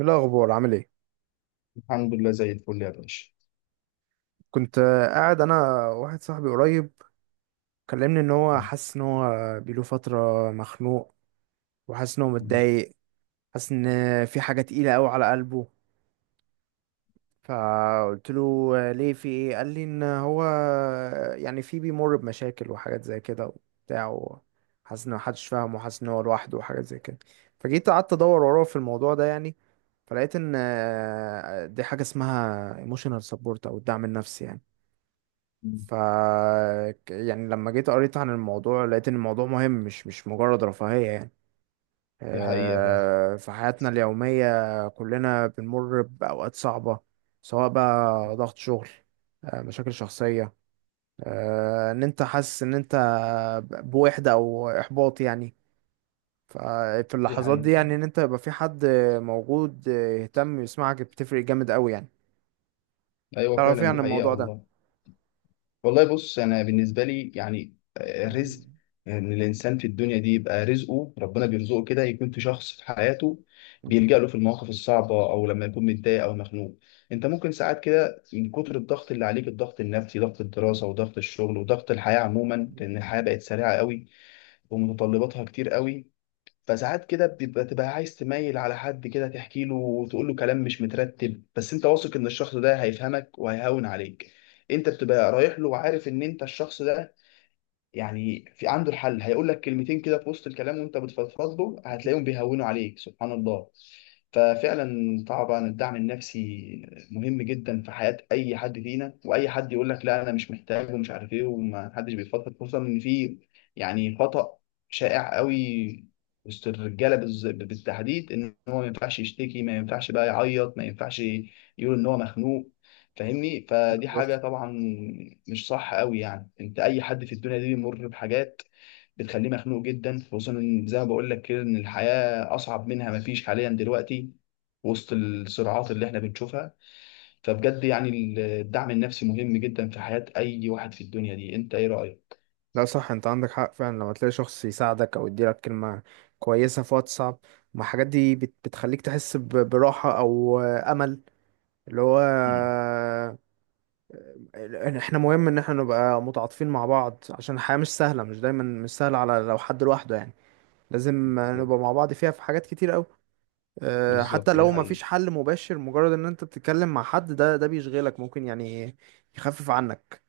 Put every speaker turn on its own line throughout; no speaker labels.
ايه الاخبار؟ عامل ايه؟
الحمد لله، زي الفل يا باشا.
كنت قاعد انا واحد صاحبي قريب كلمني ان هو حاسس ان هو بيله فتره مخنوق، وحاسس ان هو متضايق. حاسس ان في حاجه تقيله قوي على قلبه. فقلت له ليه؟ في ايه؟ قال لي ان هو يعني في، بيمر بمشاكل وحاجات زي كده وبتاع. حاسس ان محدش فاهمه وحاسس ان هو لوحده وحاجات زي كده. فجيت قعدت ادور وراه في الموضوع ده يعني. فلقيت ان دي حاجه اسمها emotional support او الدعم النفسي يعني. ف يعني لما جيت قريت عن الموضوع لقيت ان الموضوع مهم، مش مش مجرد رفاهية يعني.
دي حقيقة فعلا.
في حياتنا اليومية كلنا بنمر بأوقات صعبة، سواء بقى ضغط شغل، مشاكل شخصية، ان انت حاسس ان انت بوحدة او احباط يعني. ففي
دي
اللحظات دي
حقيقة.
يعني ان انت يبقى في حد موجود يهتم يسمعك، بتفرق جامد قوي يعني.
أيوة
تعرف ايه
فعلا،
عن
دي حقيقة
الموضوع ده؟
والله. والله بص، أنا بالنسبة لي يعني
مم.
رزق. إن الإنسان في الدنيا دي يبقى رزقه ربنا بيرزقه كده، يكون في شخص في حياته بيلجأ له في المواقف الصعبة أو لما يكون متضايق أو مخنوق. أنت ممكن ساعات كده من كتر الضغط اللي عليك، الضغط النفسي، ضغط الدراسة وضغط الشغل وضغط الحياة عموما، لأن الحياة بقت سريعة قوي ومتطلباتها كتير قوي. فساعات كده تبقى عايز تميل على حد كده، تحكي له وتقول له كلام مش مترتب، بس انت واثق ان الشخص ده هيفهمك وهيهون عليك. انت بتبقى رايح له وعارف ان انت الشخص ده يعني في عنده الحل، هيقول لك كلمتين كده في وسط الكلام وانت بتفضفض له هتلاقيهم بيهونوا عليك سبحان الله. ففعلا طبعا الدعم النفسي مهم جدا في حياة اي حد فينا، واي حد يقول لك لا انا مش محتاج ومش عارف ايه وما حدش بيفضفض، خصوصا ان في يعني خطأ شائع قوي وسط الرجاله بالتحديد، ان هو ما ينفعش يشتكي، ما ينفعش بقى يعيط، ما ينفعش يقول ان هو مخنوق. فاهمني؟ فدي حاجة
بالظبط.
طبعا مش صح قوي. يعني انت اي حد في الدنيا دي بيمر بحاجات بتخليه مخنوق جدا، خصوصا إن زي ما بقول لك كده ان الحياة اصعب منها ما فيش حاليا دلوقتي وسط الصراعات اللي احنا بنشوفها. فبجد يعني الدعم النفسي مهم جدا في حياة اي واحد في الدنيا دي. انت ايه رأيك؟
لا، صح، انت عندك حق فعلا. لما تلاقي شخص يساعدك او يديلك كلمة كويسة في وقت صعب، ما الحاجات دي بتخليك تحس براحة او امل. اللي هو
مم.
ان احنا مهم ان احنا نبقى متعاطفين مع بعض، عشان الحياة مش سهلة، مش دايما مش سهلة على لو حد لوحده يعني. لازم
بالظبط.
نبقى مع بعض، فيها في حاجات كتير قوي. اه، حتى
بالظبط، دي
لو ما فيش
حقيقة.
حل مباشر، مجرد ان انت بتتكلم مع حد، ده بيشغلك ممكن يعني، يخفف عنك.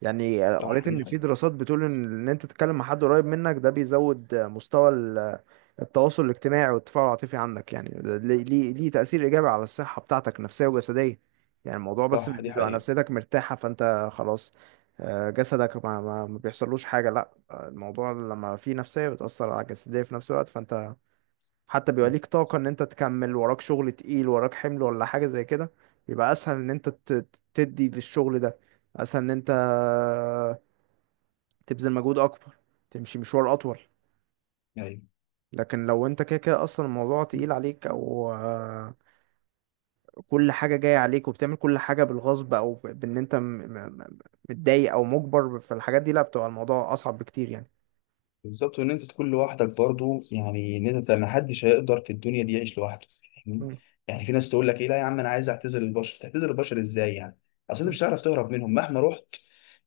يعني
صح
قريت
دي
ان في
حقيقة.
دراسات بتقول ان انت تتكلم مع حد قريب منك، ده بيزود مستوى التواصل الاجتماعي والتفاعل العاطفي عندك يعني. ده ليه تأثير ايجابي على الصحة بتاعتك، نفسية وجسدية. يعني الموضوع بس مش
صح دي
بيبقى
حقيقة.
نفسيتك مرتاحة فانت خلاص، جسدك ما بيحصلوش حاجة، لا الموضوع لما في نفسية بتأثر على الجسدية في نفس الوقت. فانت حتى بيبقى
مم.
ليك طاقة ان انت تكمل، وراك شغل تقيل، وراك حمل ولا حاجة زي كده، بيبقى اسهل ان انت تدي للشغل ده. اسهل ان انت تبذل مجهود اكبر، تمشي مشوار اطول.
ايوه.
لكن لو انت كده كده اصلا الموضوع تقيل عليك، او كل حاجة جاية عليك وبتعمل كل حاجة بالغصب، او بان انت متضايق او مجبر في الحاجات دي، لا، بتبقى الموضوع اصعب بكتير يعني.
بالظبط. وان انت تكون لوحدك برضو، يعني ان انت ما حدش هيقدر في الدنيا دي يعيش لوحده. فاهمني؟
مم.
يعني في ناس تقول لك ايه لا يا عم انا عايز اعتزل البشر. تعتزل البشر ازاي يعني؟ اصل انت مش هتعرف تهرب منهم مهما رحت،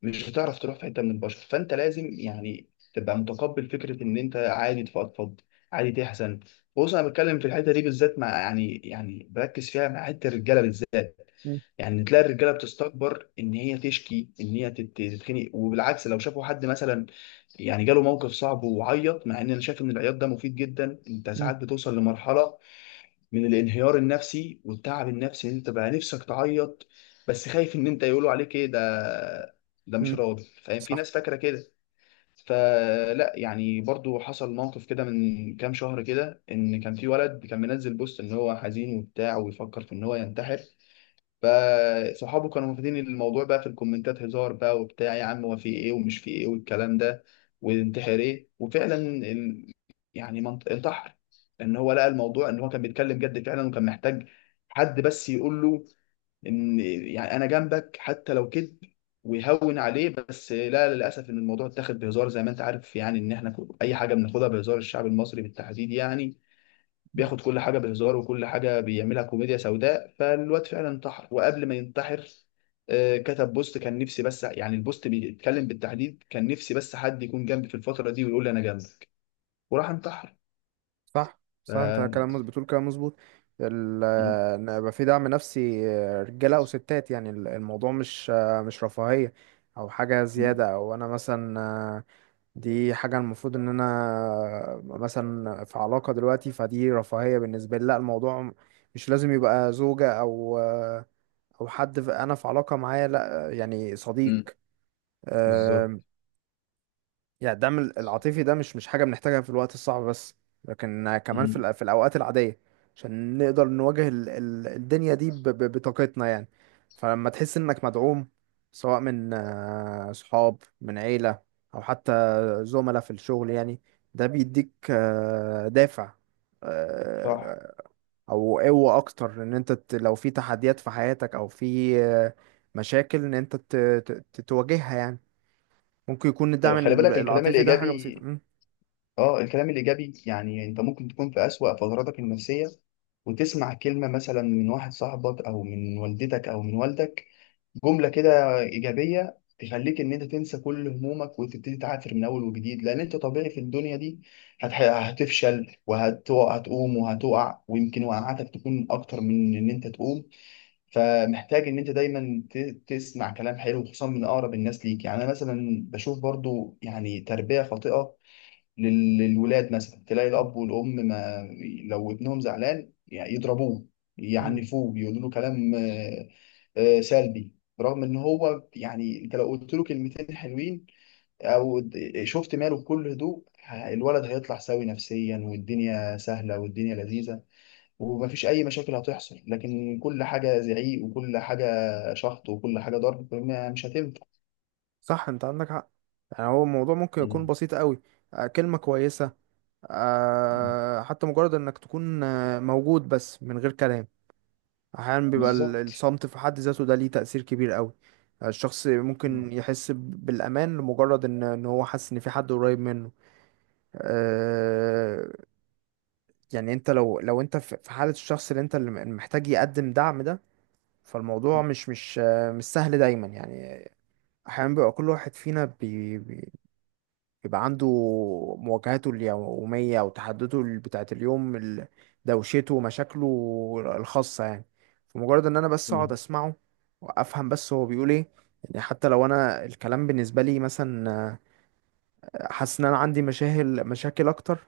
مش هتعرف تروح في حته من البشر، فانت لازم يعني تبقى متقبل فكره ان انت عادي تفضفض، عادي تحزن. بص انا بتكلم في الحته دي بالذات مع يعني بركز فيها مع حته الرجاله بالذات.
مم.
يعني تلاقي الرجاله بتستكبر ان هي تشكي، ان هي تتخنق. وبالعكس لو شافوا حد مثلا يعني جاله موقف صعب وعيط، مع ان انا شايف ان العياط ده مفيد جدا. انت
مم.
ساعات بتوصل لمرحله من الانهيار النفسي والتعب النفسي ان انت بقى نفسك تعيط، بس خايف ان انت يقولوا عليك ايه ده، ده مش
مم.
راضي فاهم، في
صح،
ناس فاكره كده. فلا يعني برضو حصل موقف كده من كام شهر كده، ان كان في ولد كان منزل بوست ان هو حزين وبتاع ويفكر في ان هو ينتحر. فصحابه كانوا واخدين الموضوع بقى في الكومنتات هزار بقى وبتاع، يا عم هو في ايه ومش في ايه والكلام ده، وانتحر ايه. وفعلا يعني انتحر. ان هو لقى الموضوع ان هو كان بيتكلم جد فعلا وكان محتاج حد بس يقول له ان يعني انا جنبك حتى لو كذب ويهون عليه. بس لا للاسف ان الموضوع اتاخد بهزار زي ما انت عارف. يعني ان احنا اي حاجه بناخدها بهزار، الشعب المصري بالتحديد يعني بياخد كل حاجه بهزار وكل حاجه بيعملها كوميديا سوداء. فالواد فعلا انتحر. وقبل ما ينتحر كتب بوست كان نفسي، بس يعني البوست بيتكلم بالتحديد كان نفسي بس حد يكون جنبي في الفتره دي ويقول لي انا جنبك. وراح انتحر.
صح،
ف...
صح، انت
م-
كلام مظبوط بتقول، كلام مظبوط. ال- ان يبقى في دعم نفسي، رجاله او ستات يعني، الموضوع مش رفاهيه او حاجه
م-
زياده. او انا مثلا دي حاجه المفروض ان انا مثلا في علاقه دلوقتي فدي رفاهيه بالنسبه لي، لا، الموضوع مش لازم يبقى زوجه او او حد انا في علاقه معاه، لا يعني صديق.
م- بالظبط.
آه، يعني الدعم العاطفي ده مش حاجة بنحتاجها في الوقت الصعب بس، لكن كمان في
م-
في الأوقات العادية، عشان نقدر نواجه الدنيا دي بطاقتنا يعني. فلما تحس إنك مدعوم، سواء من صحاب، من عيلة، أو حتى زملاء في الشغل يعني، ده بيديك دافع،
صح.
آه، او قوة اكتر ان انت لو في تحديات في حياتك او في مشاكل ان انت تواجهها يعني. ممكن يكون الدعم
أيوة، خلي بالك الكلام
العاطفي ده حاجة
الايجابي.
بسيطة. مم.
اه، الكلام الايجابي يعني انت ممكن تكون في اسوأ فتراتك النفسيه وتسمع كلمه مثلا من واحد صاحبك او من والدتك او من والدك، جملة كده إيجابية تخليك إن أنت تنسى كل همومك وتبتدي تعافر من أول وجديد. لأن أنت طبيعي في الدنيا دي هتفشل وهتقوم وهتقع، ويمكن وقعاتك تكون أكتر من إن أنت تقوم. فمحتاج إن أنت دايما تسمع كلام حلو خصوصا من أقرب الناس ليك. يعني أنا مثلا بشوف برضو يعني تربية خاطئة للولاد. مثلا تلاقي الأب والأم، ما لو ابنهم زعلان يعني يضربوه،
مم.
يعنفوه، يقولوا له كلام سلبي، رغم ان هو يعني انت لو قلت له كلمتين حلوين او شفت ماله بكل هدوء، الولد هيطلع سوي نفسيا، والدنيا سهله والدنيا لذيذه ومفيش اي مشاكل هتحصل. لكن كل حاجه زعيق، وكل حاجه شخط، وكل حاجه ضرب مش هتنفع.
صح، انت عندك حق. يعني هو الموضوع ممكن يكون
مم.
بسيط قوي. كلمة كويسة،
مم.
حتى مجرد انك تكون موجود بس من غير كلام. احيانا بيبقى
بالظبط.
الصمت في حد ذاته ده ليه تأثير كبير قوي. الشخص
مم.
ممكن يحس بالأمان، لمجرد ان هو حاسس ان في حد قريب منه. آه، يعني انت، لو انت في حالة الشخص اللي محتاج يقدم دعم ده، فالموضوع مش سهل دايما يعني. أحيانا بيبقى كل واحد فينا بيبقى عنده مواجهاته اليومية، وتحدده بتاعة اليوم، دوشته ومشاكله الخاصة يعني. فمجرد إن أنا بس أقعد
مم.
أسمعه، وأفهم بس هو بيقول إيه. يعني حتى لو أنا الكلام بالنسبة لي مثلا حاسس إن أنا عندي مشاكل، مشاكل أكتر،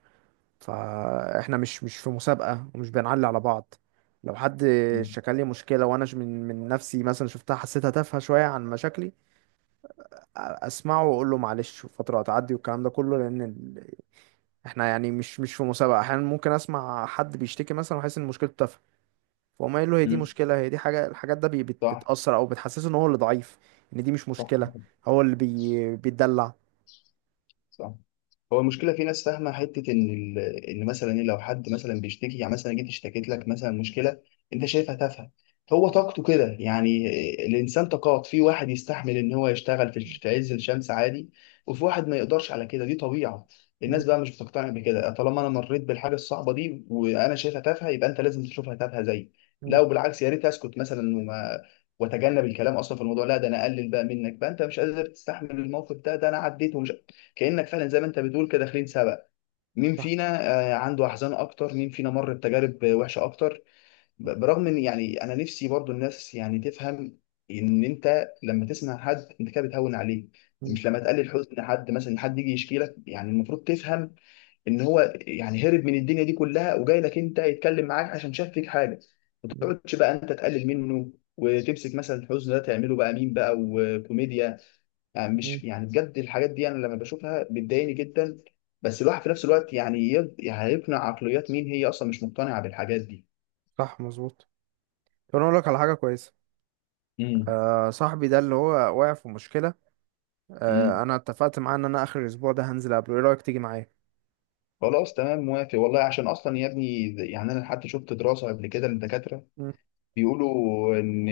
فإحنا مش في مسابقة، ومش بنعلي على بعض. لو حد شكل لي مشكلة، وأنا من نفسي مثلا شفتها، حسيتها تافهة شوية عن مشاكلي، اسمعه واقول له معلش فتره هتعدي والكلام ده كله. لان احنا يعني مش في مسابقه. احيانا ممكن اسمع حد بيشتكي مثلا وحاسس ان مشكلته تافهه، فاقوم قايل له هي دي
مم.
مشكله؟ هي دي حاجه؟ الحاجات ده
صح.
بتاثر او بتحسسه ان هو اللي ضعيف، ان دي مش
صح.
مشكله، هو اللي بيتدلع.
صح. هو المشكله في ناس فاهمه حته ان ال... ان مثلا إيه، لو حد مثلا بيشتكي يعني مثلا جيت اشتكيت لك مثلا مشكله انت شايفها تافهه، هو طاقته كده يعني. الانسان طاقات، في واحد يستحمل ان هو يشتغل في عز الشمس عادي، وفي واحد ما يقدرش على كده. دي طبيعه.
مم.
الناس بقى مش بتقتنع بكده، طالما انا مريت بالحاجه الصعبه دي وانا شايفها تافهه يبقى انت لازم تشوفها تافهه زيي.
مم.
لا وبالعكس، يا ريت اسكت مثلا وما واتجنب الكلام اصلا في الموضوع. لا ده انا اقلل بقى منك بقى، انت مش قادر تستحمل الموقف ده، ده انا عديته. كأنك فعلا زي ما انت بتقول كده داخلين سباق، مين
صح.
فينا عنده احزان اكتر، مين فينا مر بتجارب وحشه اكتر. برغم ان يعني انا نفسي برضو الناس يعني تفهم ان انت لما تسمع حد انت كده بتهون عليه،
مم.
مش لما تقلل حزن حد مثلا. حد يجي يشكي لك يعني المفروض تفهم ان هو يعني هرب من الدنيا دي كلها وجاي لك انت يتكلم معاك عشان شاف فيك حاجه. ما
مم.
تقعدش بقى انت تقلل منه وتمسك مثلا الحزن ده تعمله بقى مين بقى وكوميديا. يعني
مم.
مش يعني بجد الحاجات دي انا لما بشوفها بتضايقني جدا. بس الواحد في نفس الوقت يعني يعني هيقنع عقليات مين هي اصلا مش مقتنعه بالحاجات دي.
صح مظبوط. طب انا اقول لك على حاجه كويسه.
امم.
صاحبي ده اللي هو واقع في مشكله،
امم.
انا اتفقت معاه ان انا اخر الاسبوع ده هنزل قبله، ايه رايك تيجي معايا؟
خلاص تمام، موافق والله. عشان اصلا يا ابني يعني انا حتى شفت دراسه قبل كده للدكاتره
مم.
بيقولوا ان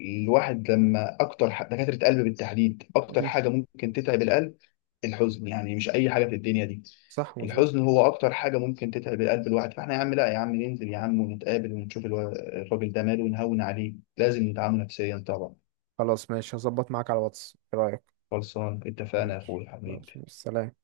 الواحد لما اكتر دكاتره قلب بالتحديد اكتر
مم.
حاجه ممكن تتعب القلب الحزن، يعني مش اي حاجه في الدنيا دي.
صح مظبوط.
الحزن هو اكتر حاجه ممكن تتعب القلب الواحد. فاحنا يا عم لا، يا عم ننزل يا عم ونتقابل ونشوف الراجل ده ماله ونهون عليه. لازم ندعمه نفسيا طبعا.
خلاص ماشي، هظبط معاك على واتس، ايه رأيك؟
خلصان اتفقنا يا
ماشي
اخوي حبيبي.
خلاص، ماشي. سلام.